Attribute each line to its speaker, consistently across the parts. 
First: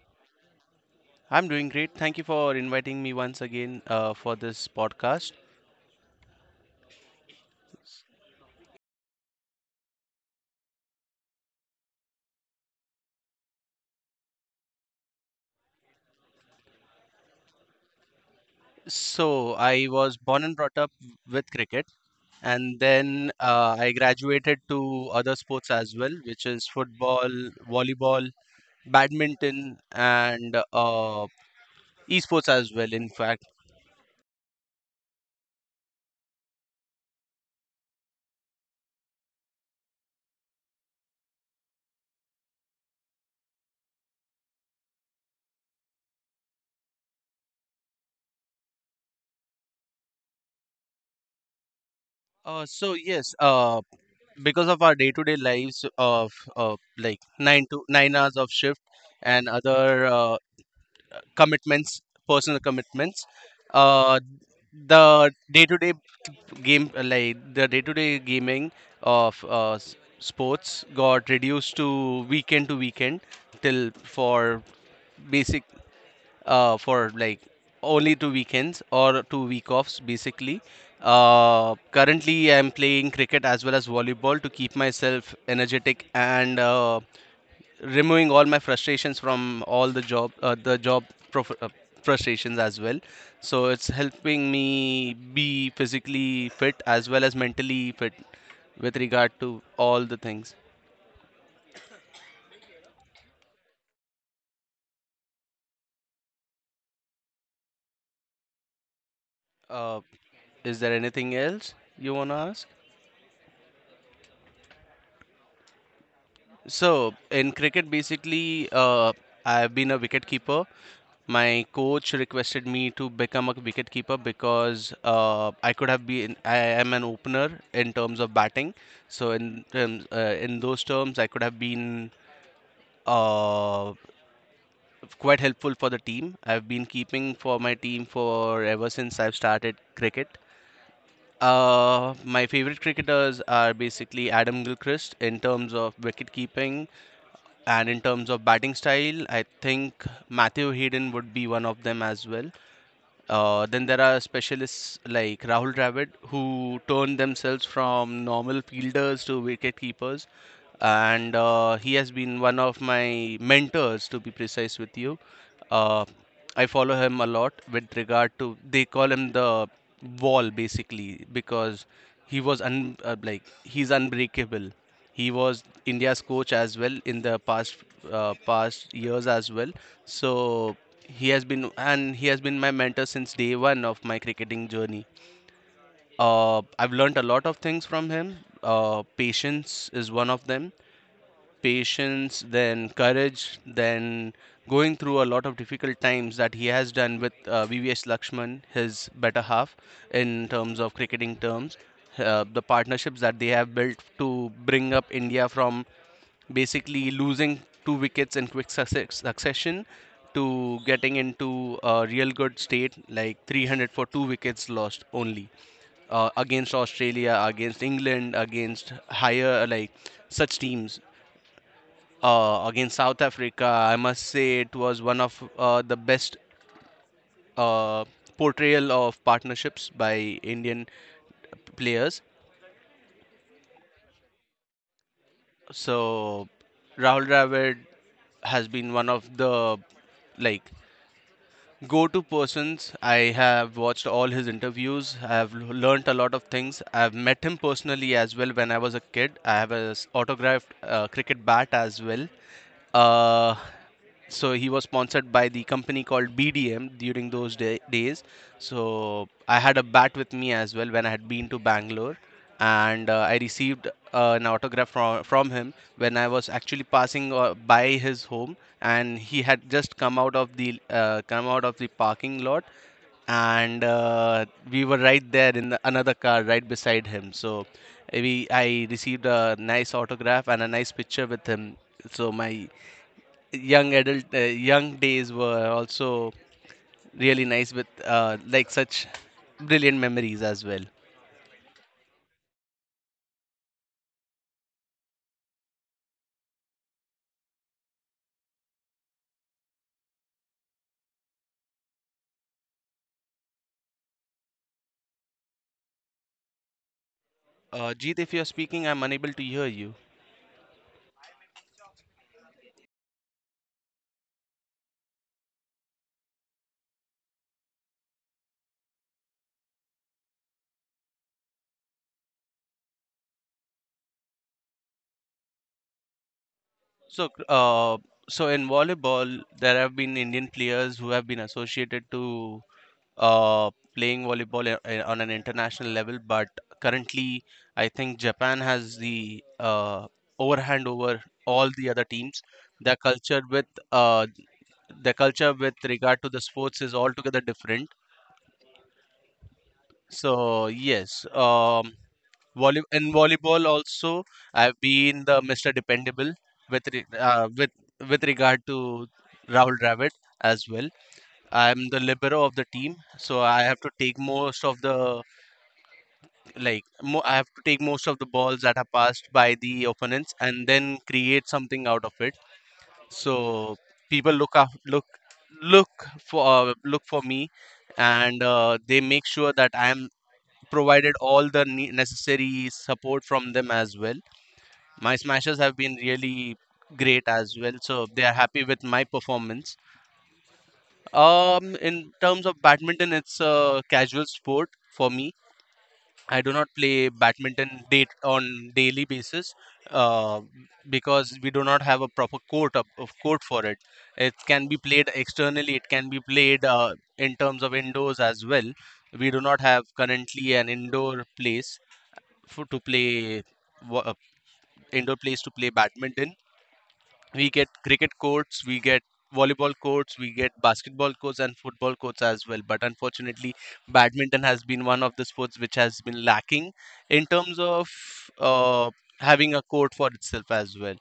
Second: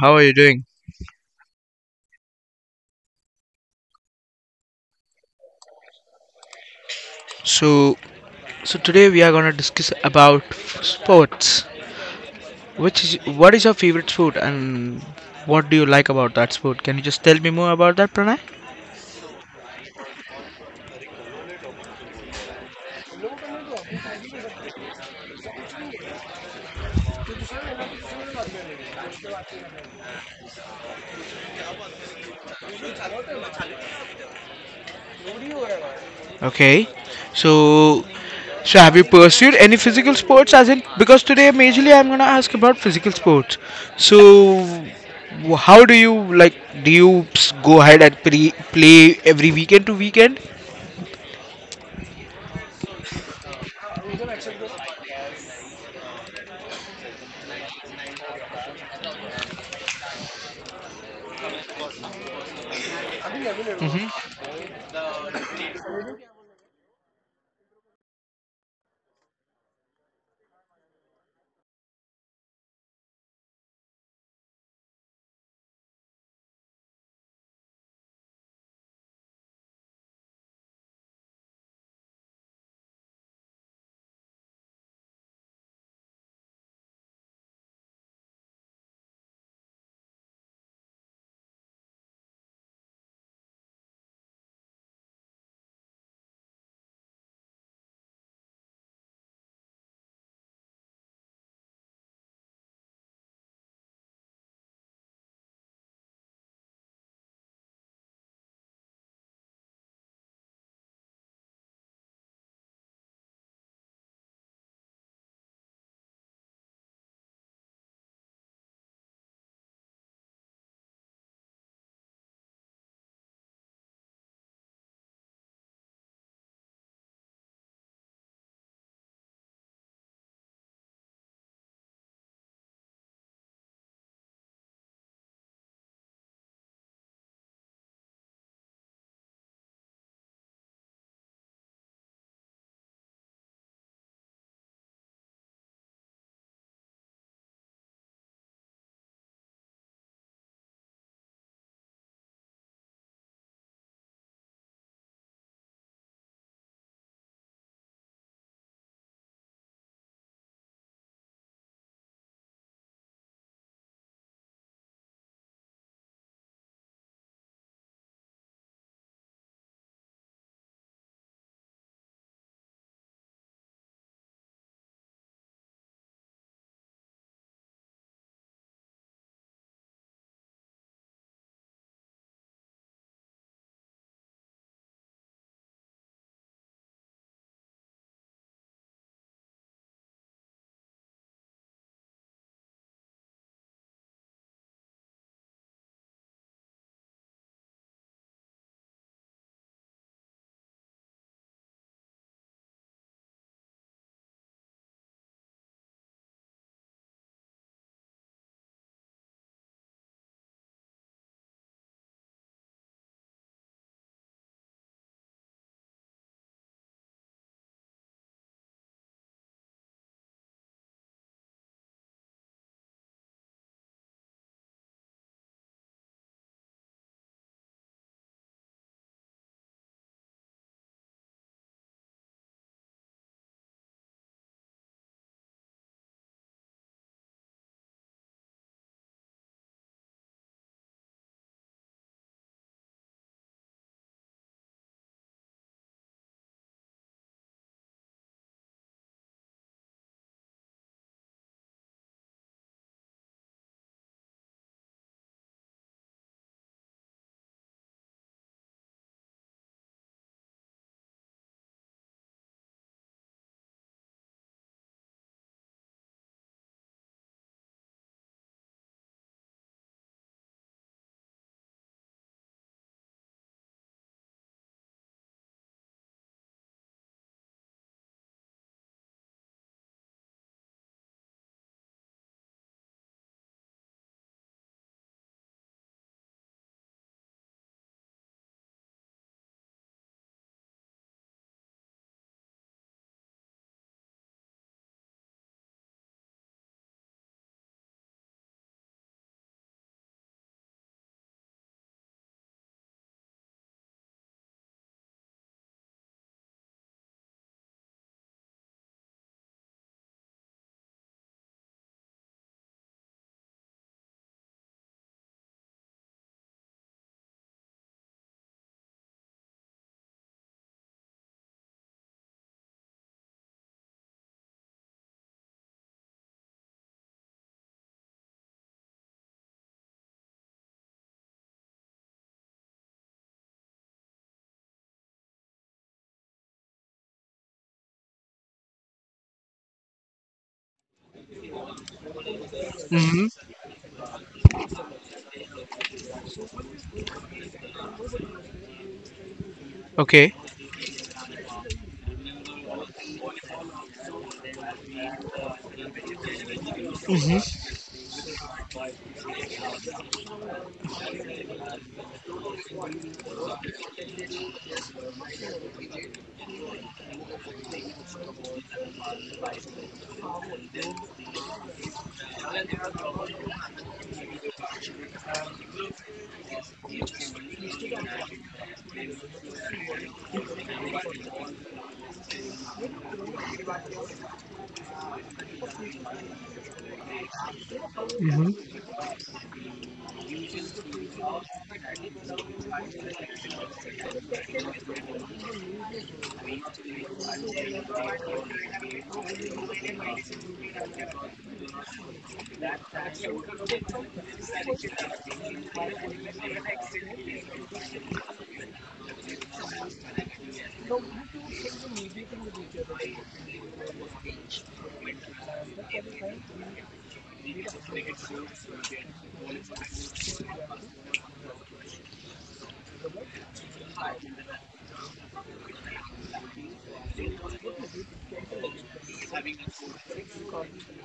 Speaker 1: How are you doing?
Speaker 2: I'm doing great. Thank you for inviting me once again for this podcast.
Speaker 1: So, so today we are gonna discuss about sports. Which is what is your favorite sport and what do you like about that sport? Can you just tell me more about that, Pranay?
Speaker 2: So, I was born and brought up with cricket, and then I graduated to other sports as well, which is football, volleyball, badminton, and esports as well, in fact.
Speaker 1: Okay. So, so have you pursued any physical sports? As in, because today majorly I'm gonna ask about physical sports. So, how do you like? Do you go ahead and play every weekend to weekend?
Speaker 2: So yes, because of our day-to-day lives of like 9 to 9 hours of shift and other commitments, personal commitments. Uh, the day-to-day game, like the day-to-day gaming of sports, got reduced to weekend till for basic for like only two weekends or 2 week offs basically. Currently, I'm playing cricket as well as volleyball to keep myself energetic and removing all my frustrations from all the job prof- uh, frustrations as well, so it's helping me be physically fit as well as mentally fit with regard to all the things. uh, is there anything else you want to ask? So in cricket basically, I've been a wicket keeper. My coach requested me to become a wicketkeeper because I could have been I am an opener in terms of batting. So in terms, in those terms, I could have been uh, quite helpful for the team. I've been keeping for my team for ever since I've started cricket. My favorite cricketers are basically Adam Gilchrist in terms of wicket keeping and in terms of batting style. I think Matthew Hayden would be one of them as well. Then there are specialists like Rahul Dravid who turned themselves from normal fielders to wicketkeepers, and he has been one of my mentors, to be precise with you. uh, I follow him a lot with regard to, they call him the wall basically because like he's unbreakable. He was India's coach as well in the past, past years as well. So he has been my mentor since day one of my cricketing journey. Uh, I've learned a lot of things from him. Uh, patience is one of them. Patience, then courage, then going through a lot of difficult times that he has done with VVS Lakshman, his better half, in terms of cricketing terms. The partnerships that they have built to bring up India from basically losing two wickets in quick succession to getting into a real good state, like 300 for two wickets lost only, against Australia, against England, against higher like such teams, against South Africa, I must say it was one of the best uh, portrayal of partnerships by Indian players. So Rahul Dravid has been one of the like go-to persons. I have watched all his interviews. I have learnt a lot of things. I have met him personally as well when I was a kid. I have a autographed cricket bat as well. Uh, so he was sponsored by the company called BDM during those days. So I had a bat with me as well when I had been to Bangalore, and I received an autograph from him when I was actually passing by his home, and he had just come out of the parking lot, and we were right there in the, another car right beside him. So we I received a nice autograph and a nice picture with him. So my young adult young days were also really nice with like such brilliant memories as well. Jeet, if you're speaking, I'm unable to hear you. So, uh, so in volleyball, there have been Indian players who have been associated to uh, playing volleyball on an international level, but currently, I think Japan has the overhand over all the other teams. Their culture with uh, their culture with regard to the sports is altogether different.
Speaker 1: Okay.
Speaker 2: So yes, volleyball also, I've been the Mr. Dependable with re with regard to Rahul Dravid as well. I'm the libero of the team, so I have to take most of the like mo I have to take most of the balls that are passed by the opponents and then create something out of it. So people look up, look look for look for me, and they make sure that I'm provided all the ne necessary support from them as well. My smashers have been really great as well, so they are happy with my performance. In terms of badminton, it's a casual sport for me. I do not play badminton date on daily basis uh, because we do not have a proper court up, of court for it. It can be played externally. It can be played in terms of indoors as well. We do not have currently an indoor place for, to play wa- indoor place to play badminton. We get cricket courts, we get volleyball courts, we get basketball courts and football courts as well. But unfortunately, badminton has been one of the sports which has been lacking in terms of uh, having a court for itself as well.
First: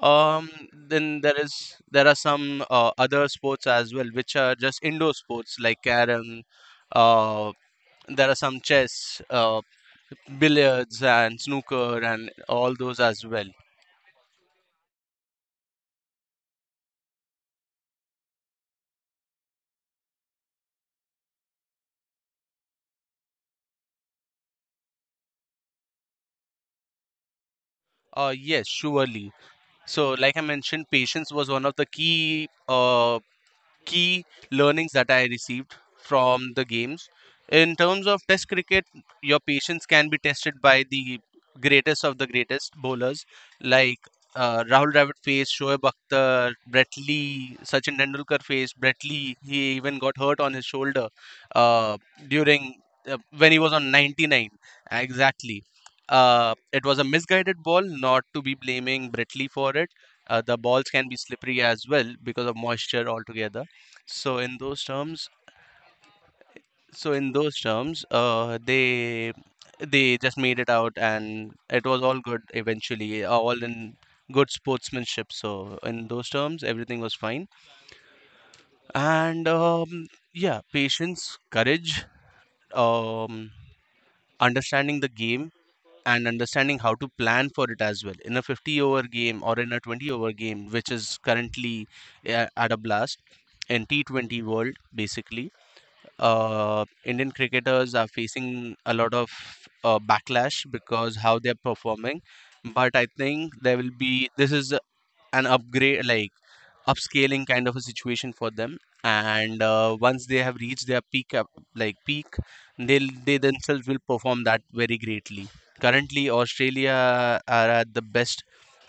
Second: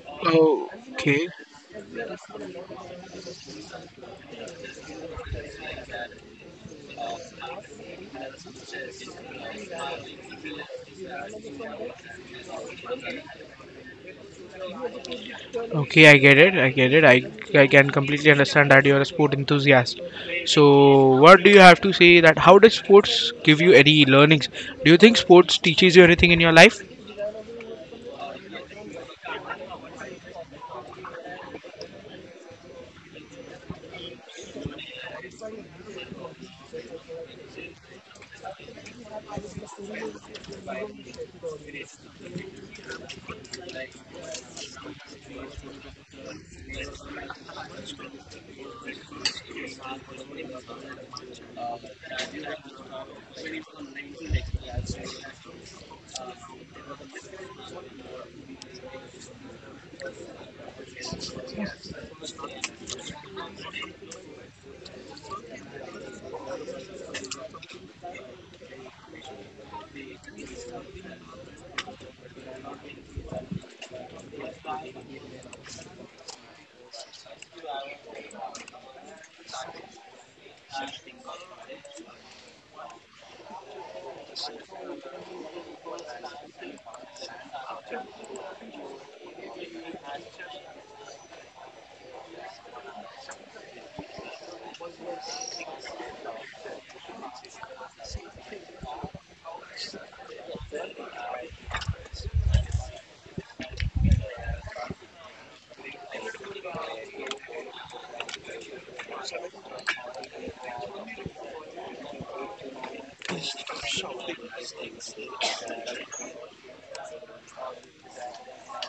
Speaker 1: Oh,
Speaker 2: Then
Speaker 1: okay.
Speaker 2: there is There are some other sports as well which are just indoor sports like carom. Uh, there are some chess, billiards, and snooker, and all those as well.
Speaker 1: Okay, I get it. I get it. I can completely understand that you're a sport enthusiast. So, what do you have to say that how does sports give you any learnings? Do you think sports teaches you anything in your life?
Speaker 2: Yes, surely. So, like I mentioned, patience was one of the key key learnings that I received from the games. In terms of test cricket, your patience can be tested by the greatest of the greatest bowlers like, Rahul Dravid faced Shoaib Akhtar, Brett Lee, Sachin Tendulkar faced Brett Lee. He even got hurt on his shoulder uh, during when he was on 99. Exactly. It was a misguided ball, not to be blaming Brett Lee for it. The balls can be slippery as well because of moisture altogether, so in those terms, so in those terms, uh, they they just made it out, and it was all good eventually, all in good sportsmanship. So in those terms, everything was fine, and yeah, patience, courage, um, understanding the game. And understanding how to plan for it as well in a 50 over game or in a 20 over game, which is currently at a blast in T20 world, basically. Indian cricketers are facing a lot of backlash because how they're performing. But I think there will be, this is an upgrade, like upscaling kind of a situation for them. And once they have reached their peak, peak, they themselves will perform that very greatly. Currently, Australia are at the best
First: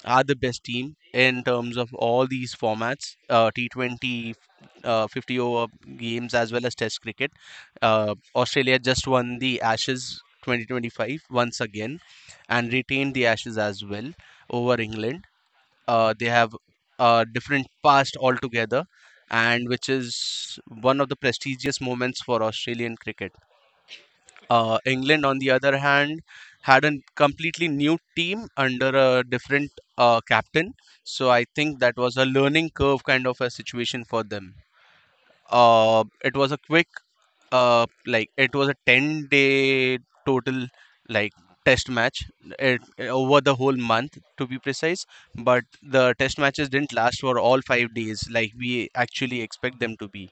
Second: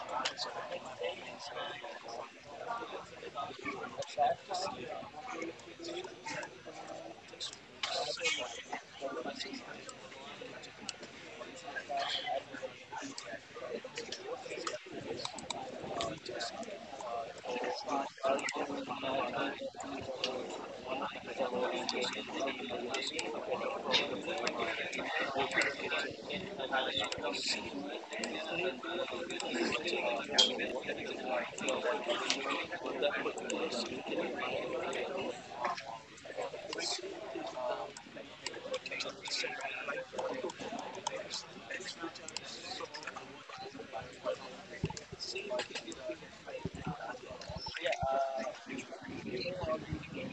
Speaker 2: are the best team in terms of all these formats, T20, 50 over games, as well as Test cricket. Australia just won the Ashes 2025 once again and retained the Ashes as well over England. They have a different past altogether, and which is one of the prestigious moments for Australian cricket. England, on the other hand, had a completely new team under a different captain. So I think that was a learning curve kind of a situation for them. It was a quick, like it was a 10-day total, like test match over the whole month, to be precise. But the test matches didn't last for all 5 days, like we actually expect them to be.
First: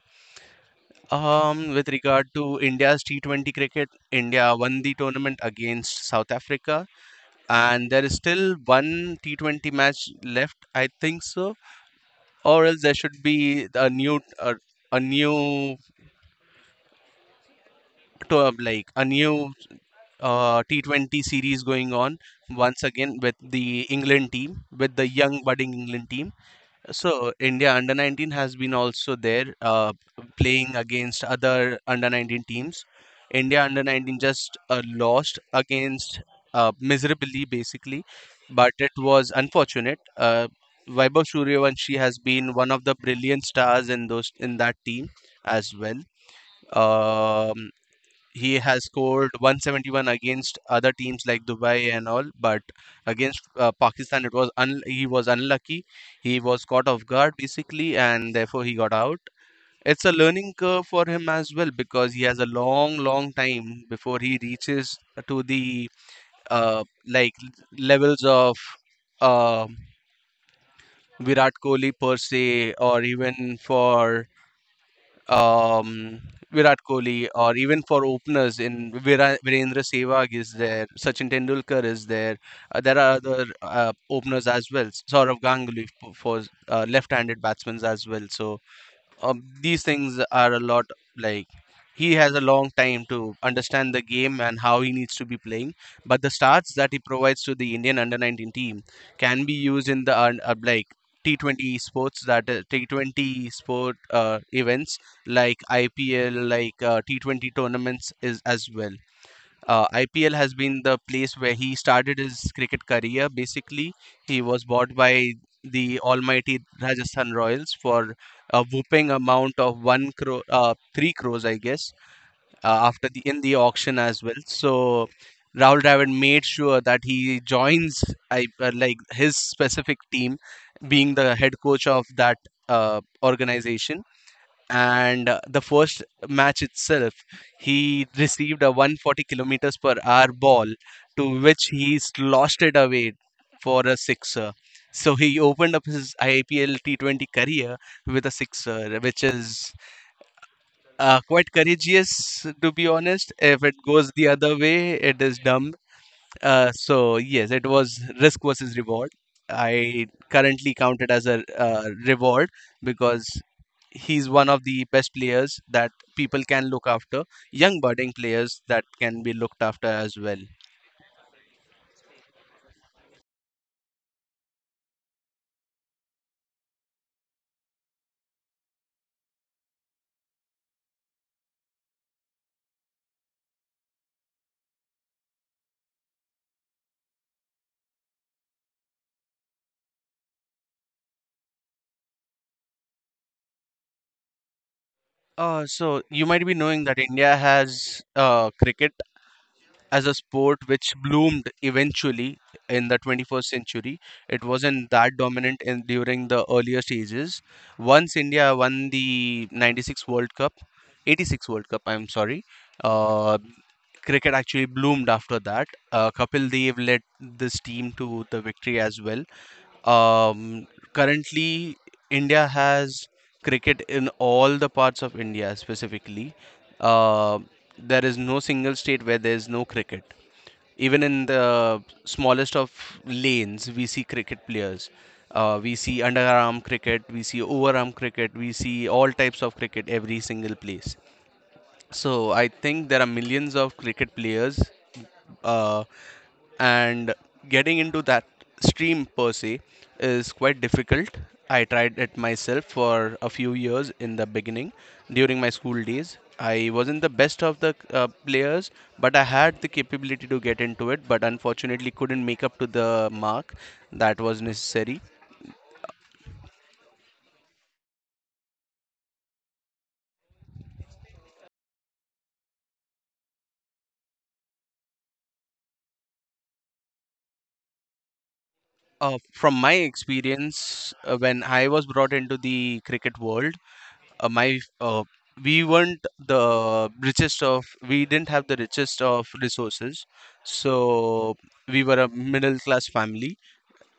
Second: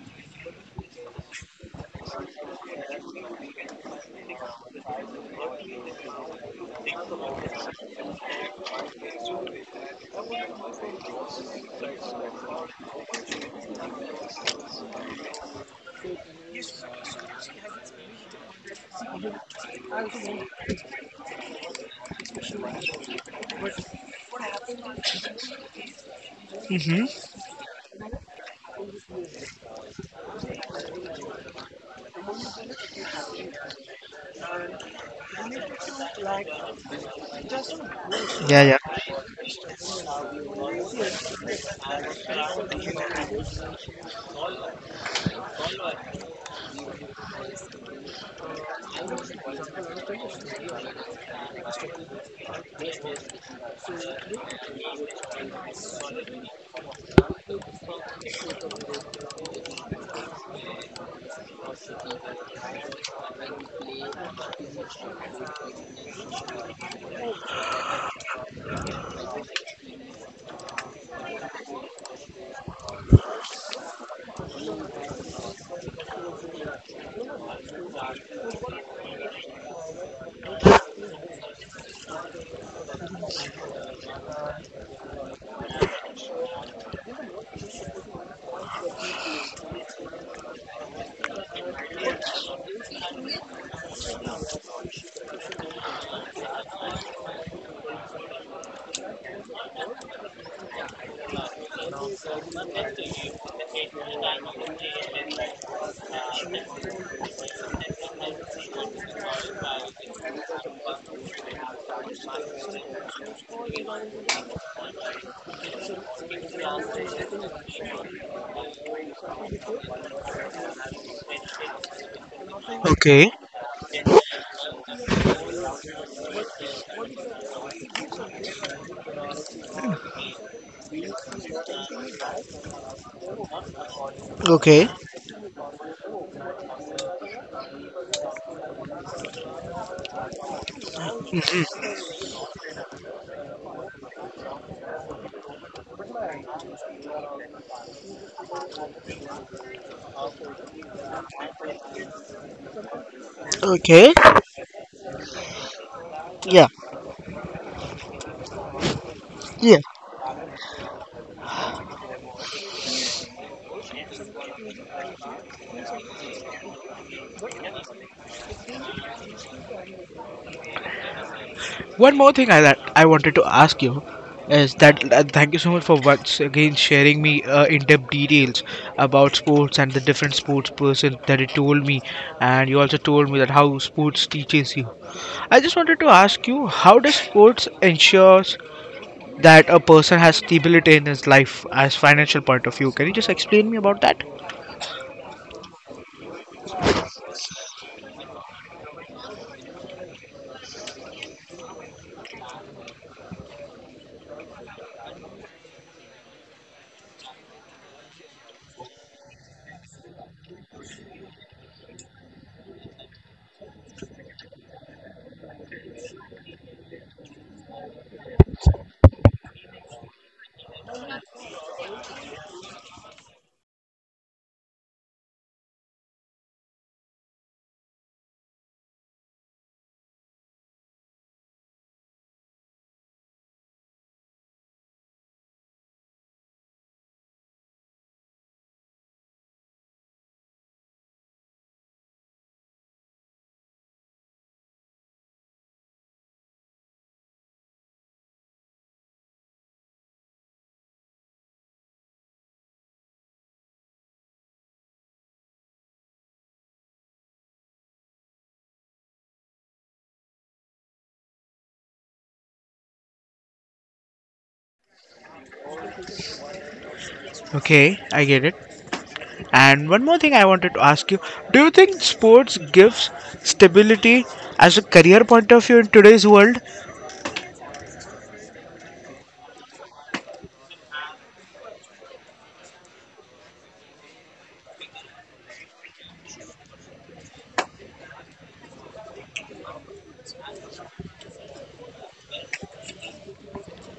Speaker 2: With regard to India's T20 cricket, India won the tournament against South Africa, and there is still one T20 match left, I think so, or else there should be a new to, like a new T20 series going on once again with the England team, with the young budding England team.
Speaker 1: Mm-hmm.
Speaker 2: So India under 19 has been also there playing against other under 19 teams. India under 19 just lost against miserably basically, but
Speaker 1: Yeah,
Speaker 2: it was unfortunate. Vaibhav Suryavanshi has been one of the brilliant stars in those in that team as well. Um, he has scored 171 against other teams like Dubai and all, but against Pakistan, he was unlucky. He was caught off guard basically, and therefore he got out. It's a learning curve for him as well because he has a long, long time before he reaches to the like levels of uh, Virat Kohli per se, or even for um, Virat Kohli, or even for openers. Virendra Sehwag is there, Sachin Tendulkar is there. There are other openers as well. Saurav Ganguly for left-handed batsmen as well. So these things are a lot like he has a long time to understand the game and how he needs to be playing, but the starts that he provides to the Indian under 19 team can be used in the like T20 sports, that T20 sport events like IPL, like T20 tournaments is as well. IPL has been the place where he started his cricket career. Basically, he was bought by the almighty Rajasthan Royals for a whooping amount of one crore, three crores, I guess,
Speaker 1: yeah.
Speaker 2: after the
Speaker 1: Okay.
Speaker 2: in the auction as well. So Rahul Dravid made sure that he joins, like his specific team, being the head coach of that organization.
Speaker 1: Okay.
Speaker 2: And the first match itself, he received a 140 kilometers per hour ball, to which he lost it away for a sixer. So he opened up his IPL T20 career with a sixer, which is quite courageous, to be honest. If it goes
Speaker 1: Okay.
Speaker 2: the other way, it is dumb.
Speaker 1: Yeah.
Speaker 2: So yes, it was risk versus reward.
Speaker 1: Yeah.
Speaker 2: I currently count it as a reward, because he's one of the best players that people can look after, young budding players that can be looked after as well.
Speaker 1: One more thing that I wanted to ask you is that thank you so much for once again sharing me in-depth details about sports and the different sports person that you told me, and you also told me that how sports teaches you. I just wanted to ask you how does sports ensures that a person has stability in his life as financial point of view? Can you just explain me about that?
Speaker 2: So you might be knowing that India has cricket as a sport which bloomed eventually in the 21st century. It wasn't that dominant in during the earlier stages. Once India won the 96 World Cup, 86 World Cup, I'm sorry, uh, cricket actually bloomed after that. Kapil Dev led this team to the victory as well. Um, Currently, India has cricket in all the parts of India specifically. Uh, there is no single state where there is no cricket. Even in the smallest of lanes, we see cricket players. We see underarm cricket, we see overarm cricket, we see all types of cricket every single place. So I think there are millions of cricket players, uh, and getting into that stream per se is quite difficult. I tried it myself for a few years in the beginning during my school days. I wasn't the best of the players, but I had the capability to get into it, but unfortunately couldn't make up to the mark that was necessary.
Speaker 1: Okay, I get it. And one more thing I wanted to ask you, do you think sports gives stability as a career point of view in today's world?
Speaker 2: From my experience, when I was brought into the cricket world, my we weren't the richest of we didn't have the richest of resources. So we were a middle class family.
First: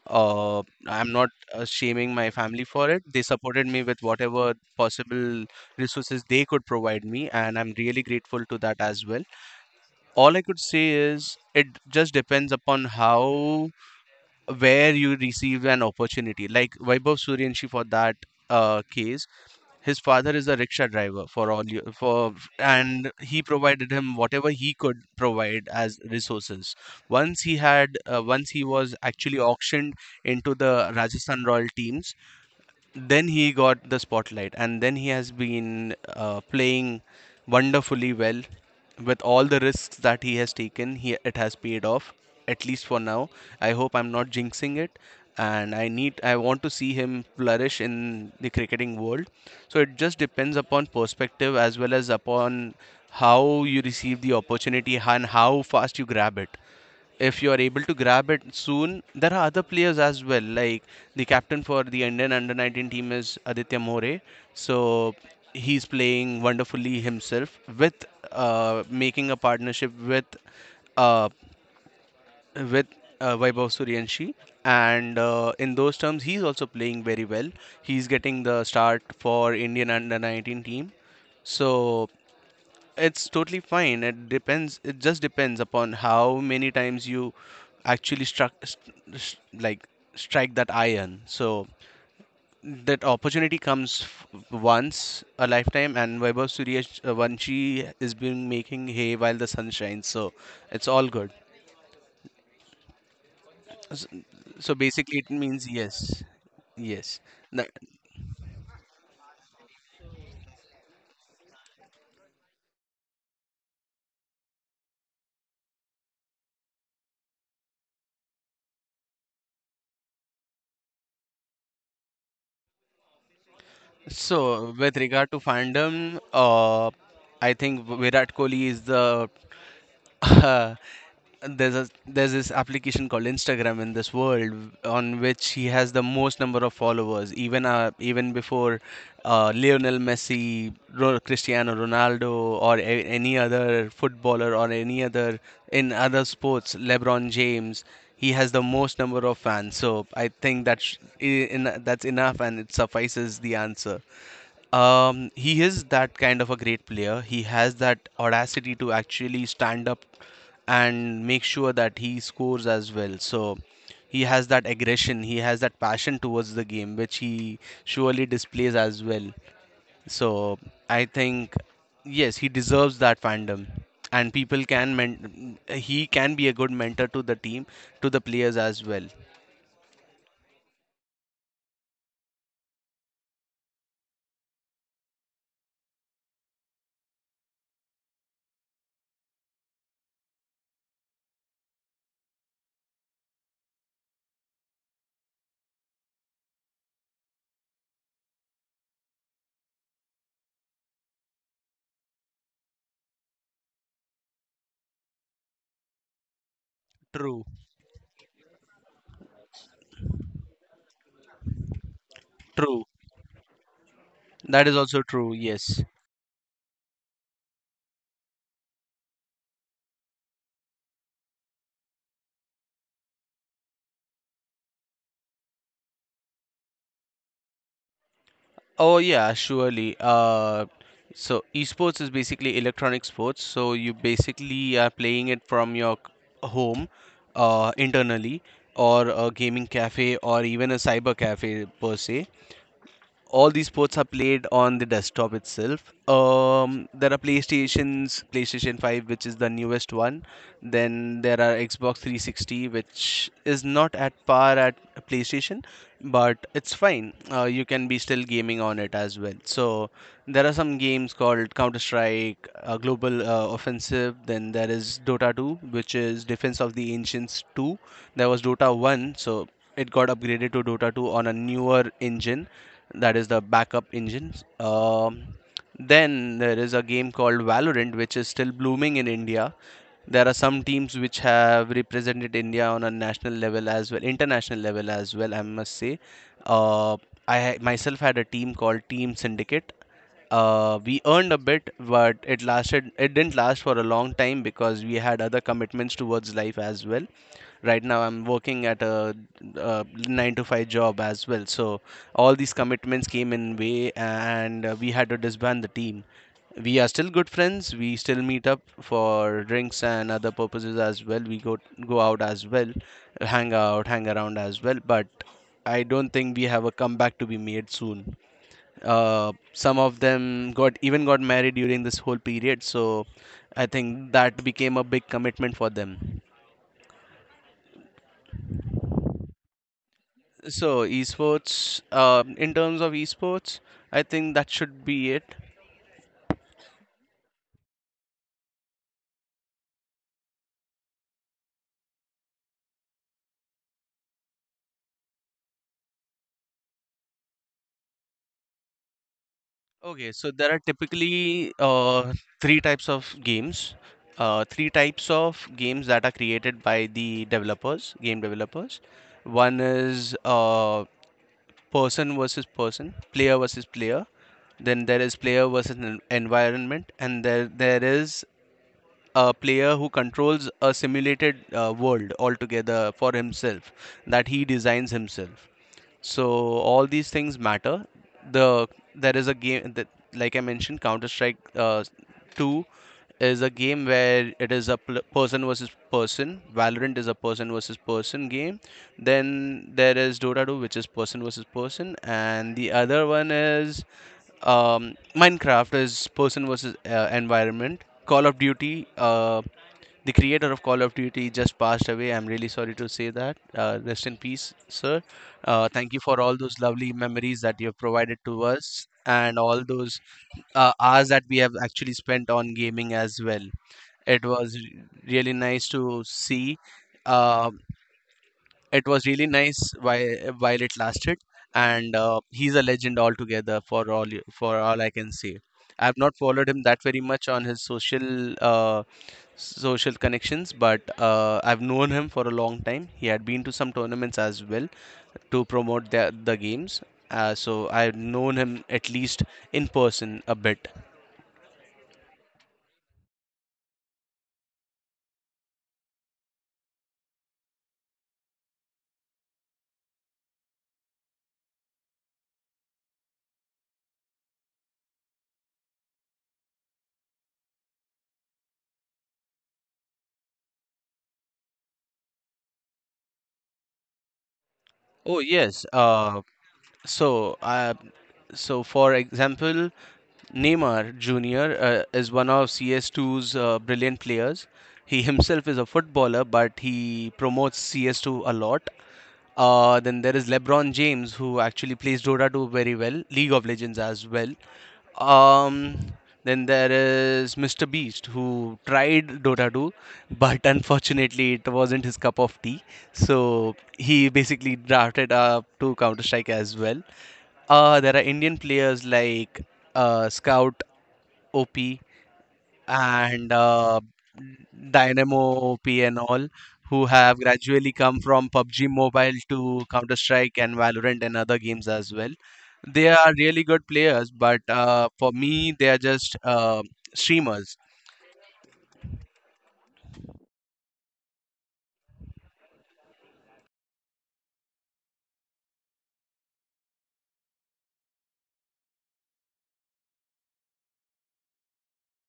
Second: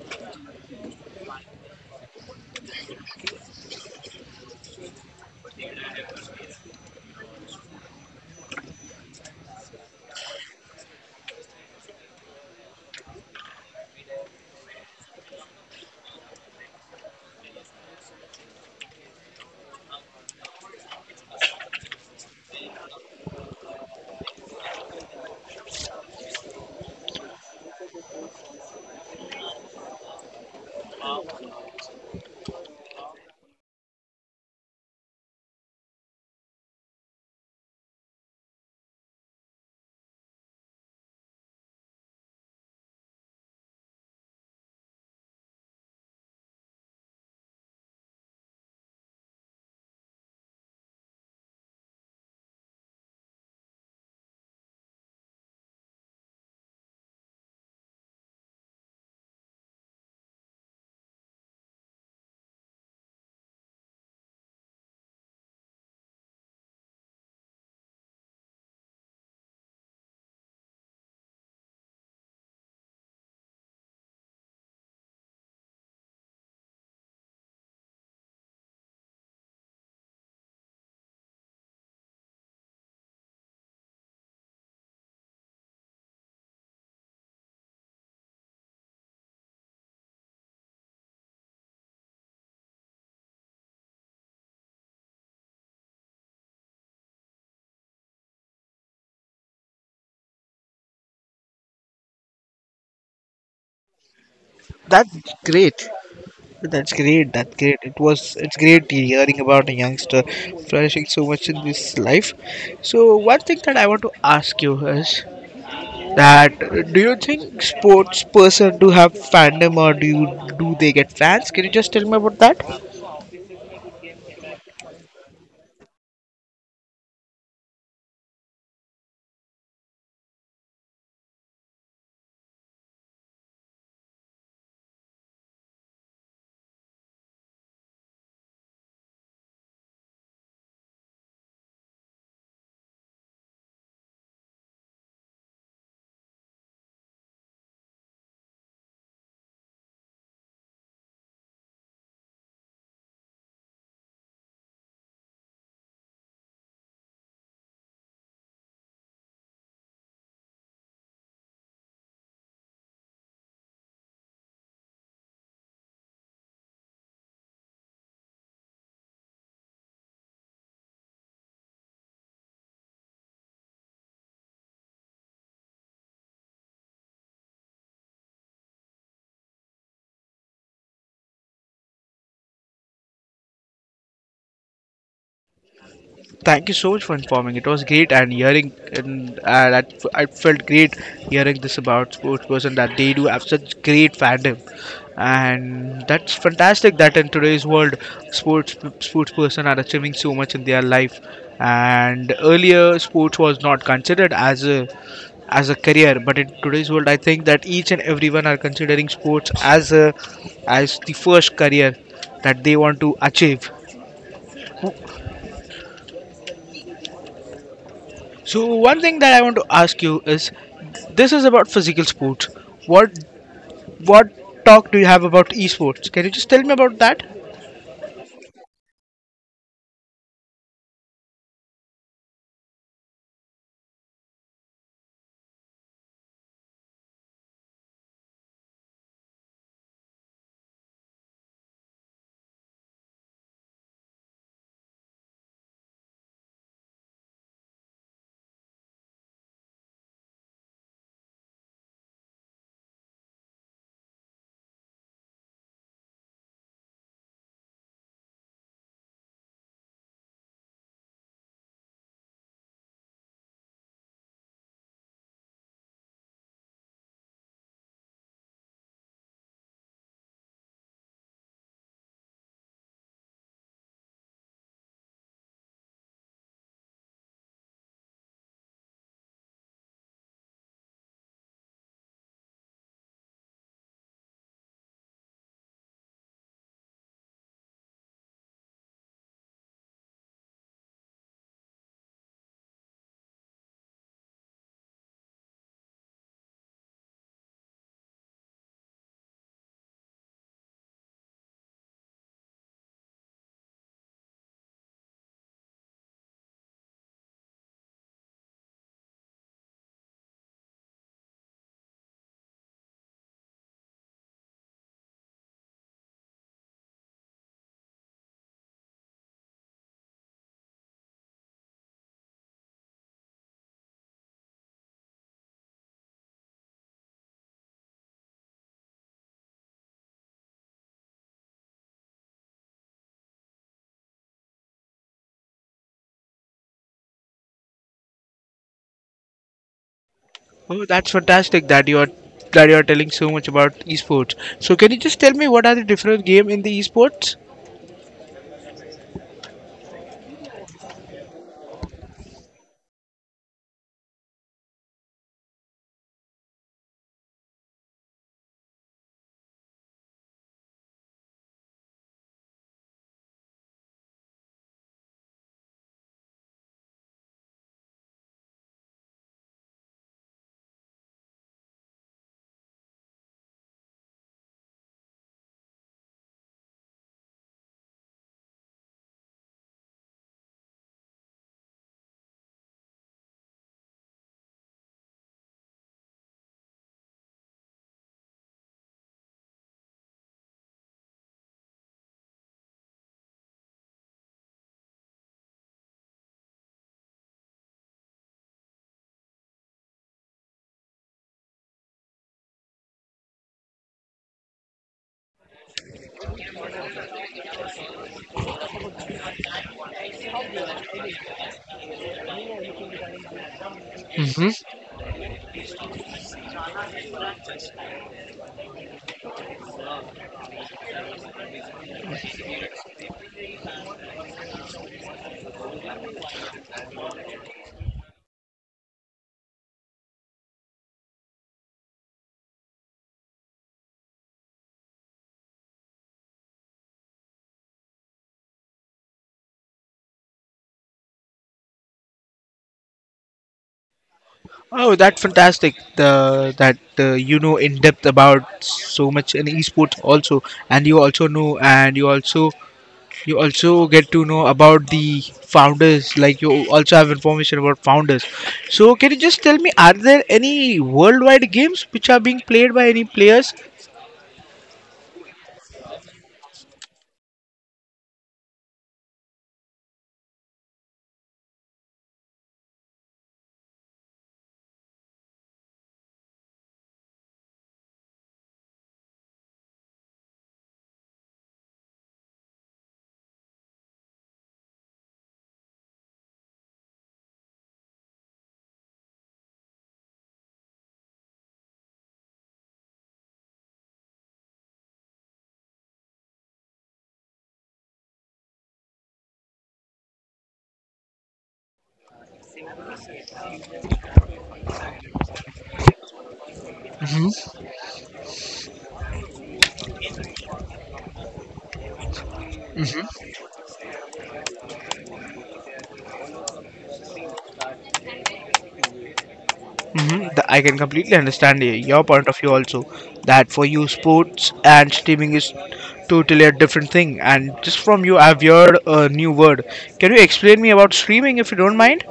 Speaker 2: uh, I'm not shaming my family for it. They supported me with whatever possible resources they could provide me, and I'm really grateful to that as well. All I could say is, it just depends upon how where you receive an opportunity, like Vaibhav Suryanshi for that case. His father is a rickshaw driver, for all you for and he provided him whatever he could provide as resources. Once he was actually auctioned into the Rajasthan Royal teams, then he got the spotlight, and then he has been playing wonderfully well. With all the risks that he has taken, he it has paid off, at least for now. I hope I'm not jinxing it, and I need I want to see him flourish in the cricketing world. So it just depends upon perspective, as well as upon how you receive the opportunity and how fast you grab it. If you are able to grab it soon, there are other players as well. Like the captain for the Indian under 19 team is Aditya More. So he's playing wonderfully himself, with making a partnership with uh, with Vaibhav Suryanshi. And in those terms, he's also playing very well. He's getting the start for Indian under 19 team. So it's totally fine. It depends. It just depends upon how many times you actually struck, st- st- like strike that iron. So that opportunity comes once a lifetime, and Vaibhav Suryavanshi is been making hay while the sun shines. So it's all good. S- So
Speaker 1: That's
Speaker 2: basically, it means
Speaker 1: great.
Speaker 2: yes,
Speaker 1: That's
Speaker 2: yes.
Speaker 1: great. That's
Speaker 2: That-
Speaker 1: great. It was. It's great hearing about a youngster flourishing so much in this life. So one thing that I want to ask you is, that do you think sports person do have fandom or do they get fans? Can you just tell me about that?
Speaker 2: So with regard to fandom, I think Virat Kohli is the uh, there's this application called Instagram in this world, on which he has the most number of followers, even even before Lionel Messi, Cristiano Ronaldo, or any other footballer or any other, in other sports, LeBron James. He has the most number of fans, so I think that's enough and it suffices the answer. He is that kind of a great player. He has that audacity to actually stand up and make sure that he scores as well. So he has that aggression, he has that passion towards the game, which he surely displays as well. So I think, yes, he deserves that fandom. And he can be a good mentor to the team, to the players as well.
Speaker 1: Thank you so much for informing. It was great and hearing, and that I felt great hearing this about sports person that they do have such great fandom, and that's fantastic. That in today's world, sports person are achieving so much in their life, and earlier sports was not considered as a career, but in today's world I think
Speaker 2: True,
Speaker 1: that each and everyone are considering sports as as the first career that they
Speaker 2: true.
Speaker 1: want to achieve.
Speaker 2: That is also true, yes.
Speaker 1: So one thing that I want to ask you is, this is about physical sports. What what talk do you have about esports? Can you just tell me about that?
Speaker 2: Oh yeah, surely. So esports is basically electronic sports. So you basically are playing it from your home, internally, or a gaming cafe, or even a cyber cafe per se. All these sports are played on the desktop itself. There are PlayStations, PlayStation 5, which is the newest one. Then there are Xbox 360, which is not at par at PlayStation, but it's fine. You can be still gaming on it as well. So there are some games called Counter Strike, Global Offensive. Then there is Dota 2, which is Defense of the Ancients 2. There was Dota 1, so it got upgraded to Dota 2 on a newer engine, that is the backup engines. Then there is a game called Valorant, which is still blooming in India. There are some teams which have represented India on a national level as well, international level as well. I must say, uh, I myself had a team called Team Syndicate. We earned a bit, but it lasted. It didn't last for a long time, because we had other commitments towards life as well. Right now I'm working at a 9 to 5 job as well. So all these commitments came in way, and we had to disband the team. We are still good friends. We still meet up for drinks and other purposes as well. We go out as well, hang out, hang around as well. But I don't think we have a comeback to be made soon. Some of them got even got married during this whole period. So I think that became a big commitment for them. So, in terms of esports, I think that should be it.
Speaker 1: Oh, that's fantastic that you are telling so much about esports. So can you just tell me, what are the different game in the esports?
Speaker 2: Okay, so there are typically three types of games, three types of games that are created by the developers, game developers. One is person versus person, player versus player. Then there is player versus environment, and there is a player who controls a simulated world altogether for himself, that he designs himself. So all these things matter. the there is a game that, like I mentioned, Counter Strike 2, is a game where it is a person versus person. Valorant is a person versus person game. Then there is Dota 2, which is person versus person, and the other one is, Minecraft is person versus environment. Call of Duty, the creator of Call of Duty just passed away. I'm really sorry to say that. Rest in peace, sir. Thank you for all those lovely memories that you have provided to us, and all those hours that we have actually spent on gaming as well. It was r- really nice to see uh, it was really nice while it lasted. And he's a legend altogether. For for all I can say, I've not followed him that very much on his uh, social connections, but I've known him for a long time. He had been to some tournaments as well, to promote the games. So I've known him at least in person a bit.
Speaker 1: Oh, that's fantastic. The that you know in depth about so much in esports also, and you also know, and you also get to know about the founders. Like you also have information about founders. So can you just tell me, are there any worldwide games which are being played by any players?
Speaker 2: Oh yes. Uh, so uh, so for example, Neymar Jr. Is one of CS2's brilliant players. He himself is a footballer, but he promotes CS2 a lot. Then there is LeBron James, who actually plays Dota 2 very well, League of Legends as well. Um, then there is Mr. Beast, who tried Dota 2, but unfortunately it wasn't his cup of tea. So he basically drafted up to Counter Strike as well. There are Indian players like Scout OP, and Dynamo OP and all, who have gradually come from PUBG Mobile to Counter Strike and Valorant and other games as well. They are really good players, but for me, they are just streamers.
Speaker 1: Mhm, I can completely understand your point of view also. That for you, sports and streaming is totally a different thing. And just from you, I've heard a new word. Can you explain me about streaming if you don't mind?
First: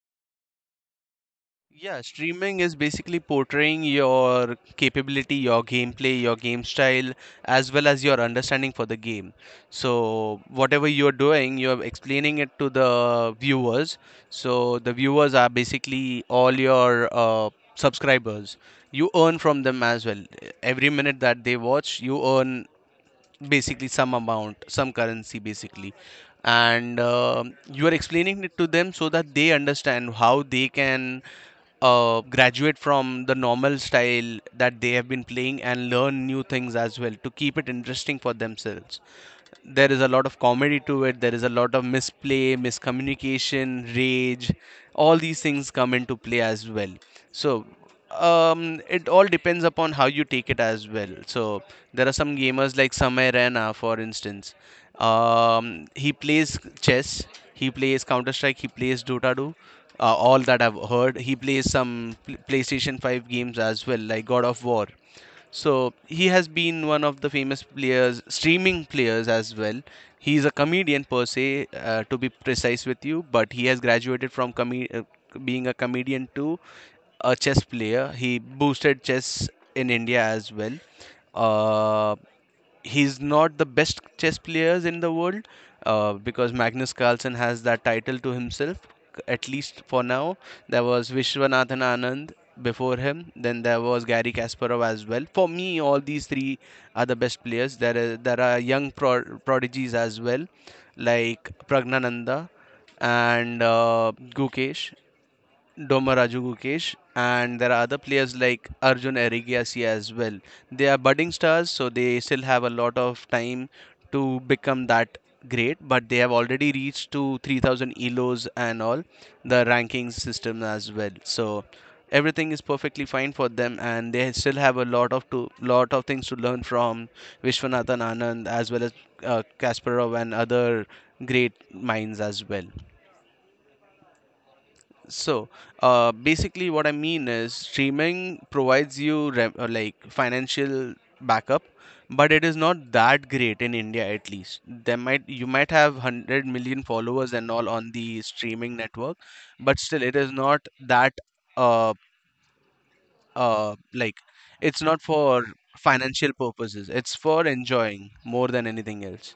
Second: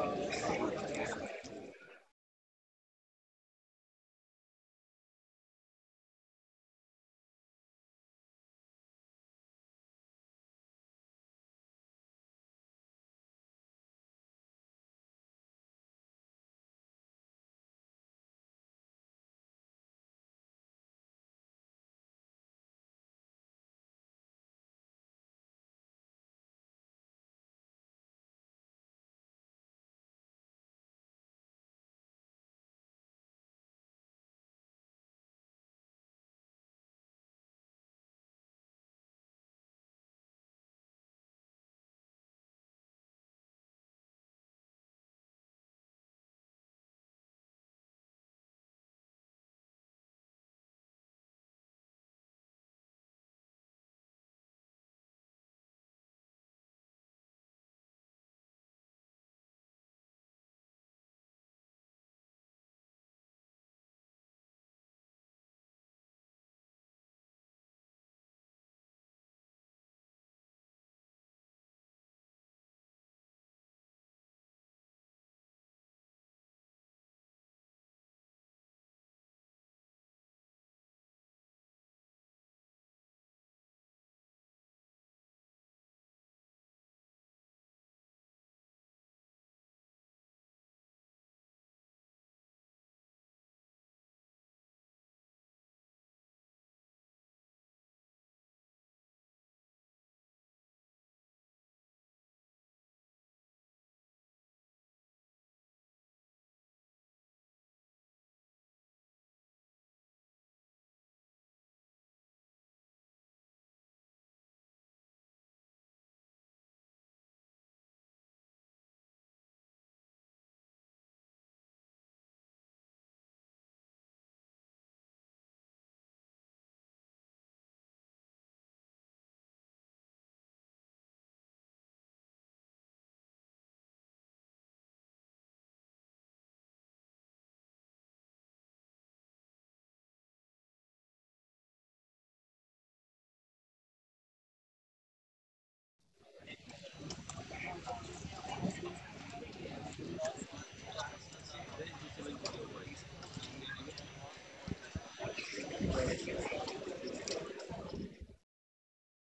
Speaker 2: Yeah, streaming is basically portraying your capability, your gameplay, your game style, as well as your understanding for the game. So, whatever you're doing, you're explaining it to the viewers. So, the viewers are basically all your subscribers. You earn from them as well. Every minute that they watch, you earn basically some amount, some currency, basically. And you are explaining it to them so that they understand how they can graduate from the normal style that they have been playing and learn new things as well to keep it interesting for themselves. There is a lot of comedy to it. There is a lot of misplay, miscommunication, rage, all these things come into play as well. so it all depends upon how you take it as well. So there are some gamers like Samay Rana, for instance. He plays chess, he plays Counter Strike, he plays Dota 2. All that I've heard, he plays some PlayStation 5 games as well, like God of War. So he has been one of the famous players, streaming players as well. He is a comedian per se, to be precise with you, but he has graduated from being a comedian to a chess player. He boosted chess in India as well. Uh, he's not the best chess players in the world, because Magnus Carlsen has that title to himself, at least for now. There was Vishwanathan Anand before him, then there was Gary Kasparov as well. For me, all these three are the best players. There are young prodigies as well, like Pragnananda and Gukesh, Domaraju Gukesh, and there are other players like Arjun Erigiasi as well. They are budding stars, so they still have a lot of time to become that great, but they have already reached to 3000 ELOs and all the ranking system as well. So everything is perfectly fine for them, and they still have a lot of to lot of things to learn from Vishwanathan Anand, as well as Kasparov and other great minds as well. So, basically, what I mean is streaming provides you like financial backup, but it is not that great in India, at least. There might You might have 100 million followers and all on the streaming network, but still it is not that uh uh like it's not for financial purposes. It's for enjoying more than anything else.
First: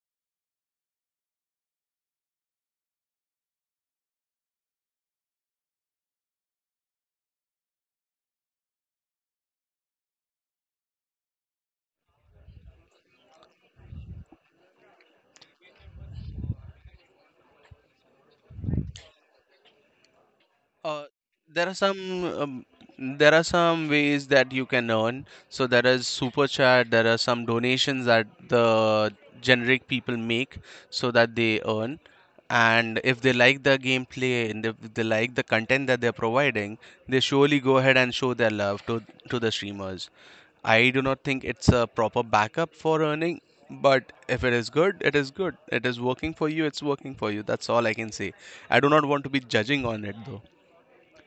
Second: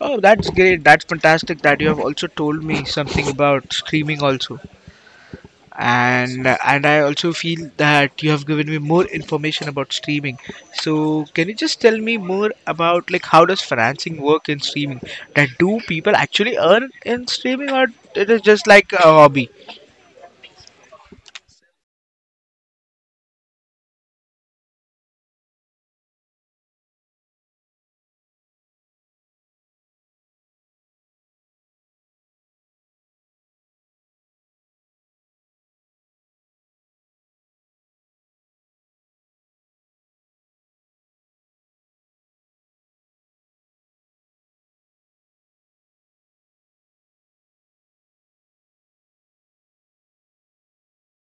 Speaker 1: Oh, that's great. That's fantastic that you have also told me something about streaming also. And I also feel that you have given me more information about streaming. So can you just tell me more about, like, how does financing work in streaming? That do people actually earn in streaming, or it is just like a hobby?
Speaker 2: Uh, there are some there are some ways that you can earn. So there is Super Chat. There are some donations that the generic people make so that they earn. And if they like the gameplay, and if they like the content that they're providing, they surely go ahead and show their love to the streamers. I do not think it's a proper backup for earning, but if it is good, it is good. It is working for you, it's working for you. That's all I can say. I do not want to be judging on it.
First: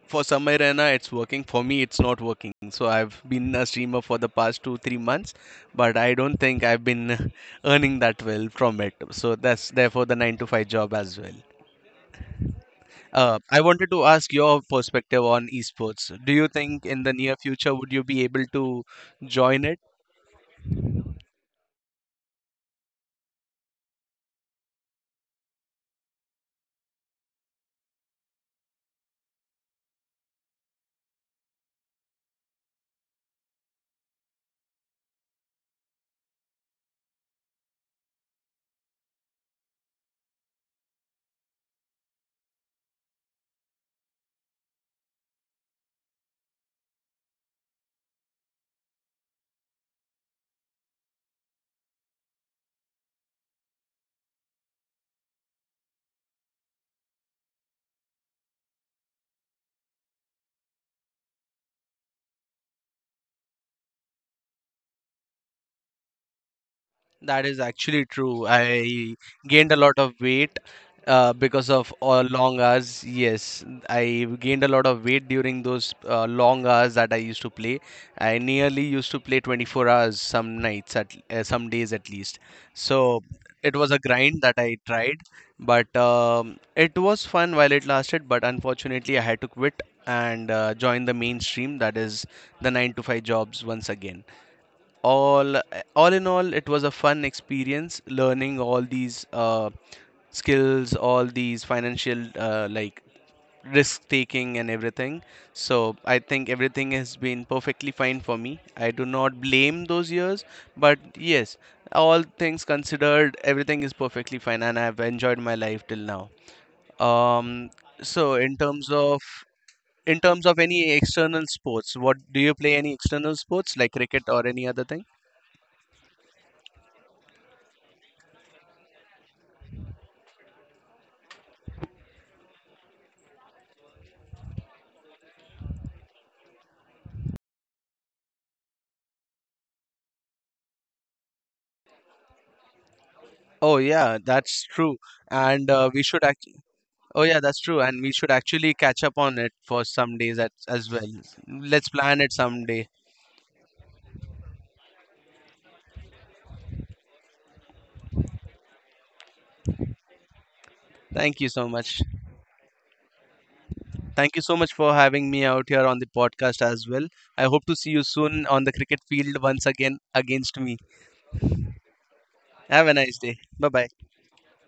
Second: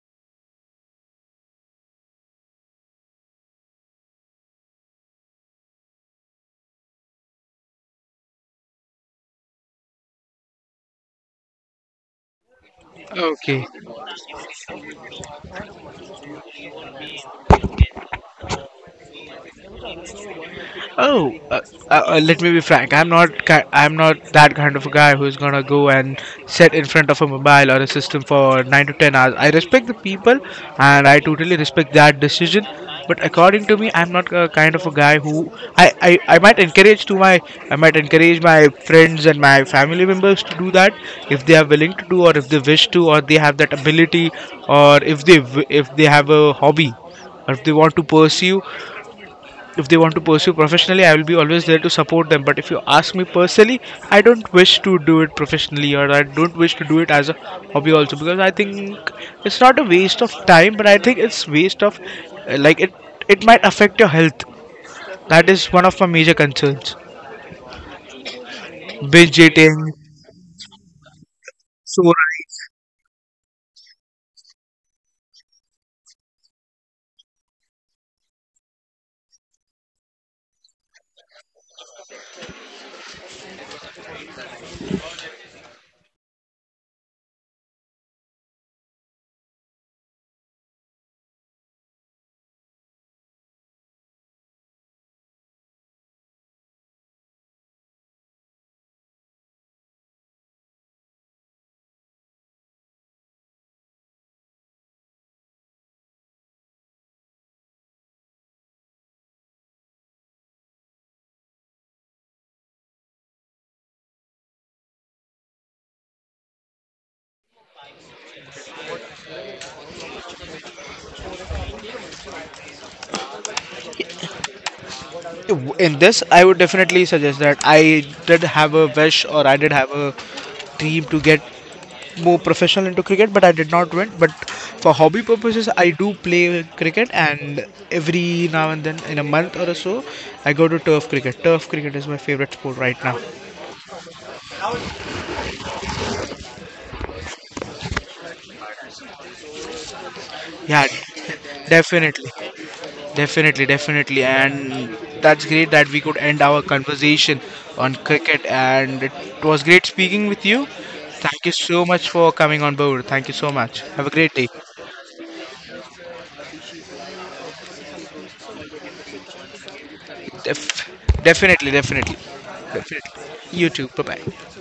Speaker 2: For Samay Rana, it's working. For me, it's not working. So I've been a streamer for the past two, 3 months, but I don't think I've been earning that well from it. So that's therefore the 9 to 5 job as well. I
Speaker 1: Okay.
Speaker 2: wanted to ask your perspective on esports. Do you think in the near future would you be able to join it?
Speaker 1: Oh, let me be frank. I'm not. I'm not that kind of a guy who's gonna go and sit in front of a mobile or a system for 9 to 10 hours. I respect the people, and I totally respect that decision. But according to me, I'm not a kind of a guy who I, I, I might encourage to my I might encourage my friends and my family members to do that if they are willing to do, or if they wish to, or they have that ability, or if they if they have a hobby, or if they want to pursue if they want to pursue professionally. I will be always there to support them. But if you ask me personally, I don't wish to do it professionally, or I don't wish to do it as a hobby also, because I think it's not a waste of time, but I think it's waste of, like, it might affect your health. That is one of my major concerns.
Speaker 2: That is actually true. I
Speaker 1: Binge
Speaker 2: gained a lot
Speaker 1: eating.
Speaker 2: of weight because of
Speaker 1: So
Speaker 2: all long hours. Yes, I gained a lot of weight during those long hours that I used to play. I nearly used to play 24 hours some nights, at some days at least. So it was a grind that I tried, but it was fun while it lasted. But unfortunately, I had to quit and join the mainstream. That is the 9 to 5 jobs once again. all all in all, it was a fun experience, learning all these skills, all these financial risk taking and everything. So I think everything has been perfectly fine for me. I do not blame those years, but yes, all things considered, everything is perfectly fine and I've enjoyed my life till now. um so in terms of any external sports, what do you play? Any external sports, like cricket or any other thing?
Speaker 1: in this I would definitely suggest that I did have a wish, or I did have a dream to get more professional into cricket, but I did not win. But for hobby purposes I do play cricket, and every now and then in a month or so I go to turf cricket. Turf cricket is my favorite sport right now.
Speaker 2: Oh yeah, that's true. And we should act. Oh yeah, that's true. And we should actually catch up on it for some days at, as
Speaker 1: Yeah,
Speaker 2: well. Let's plan it
Speaker 1: definitely.
Speaker 2: someday.
Speaker 1: Definitely, definitely, and that's great that we could end our conversation on cricket. And it was great speaking with you.
Speaker 2: Thank you
Speaker 1: Thank you
Speaker 2: so
Speaker 1: so
Speaker 2: much.
Speaker 1: much for coming on board. Thank you so much. Have a
Speaker 2: Thank
Speaker 1: great
Speaker 2: you
Speaker 1: day.
Speaker 2: so much for having me out here on the podcast as well. I hope to see you soon on the cricket field once again against me.
Speaker 1: Def- Definitely, definitely,
Speaker 2: Have a nice
Speaker 1: definitely.
Speaker 2: day. Bye
Speaker 1: You
Speaker 2: bye.
Speaker 1: too. Bye bye.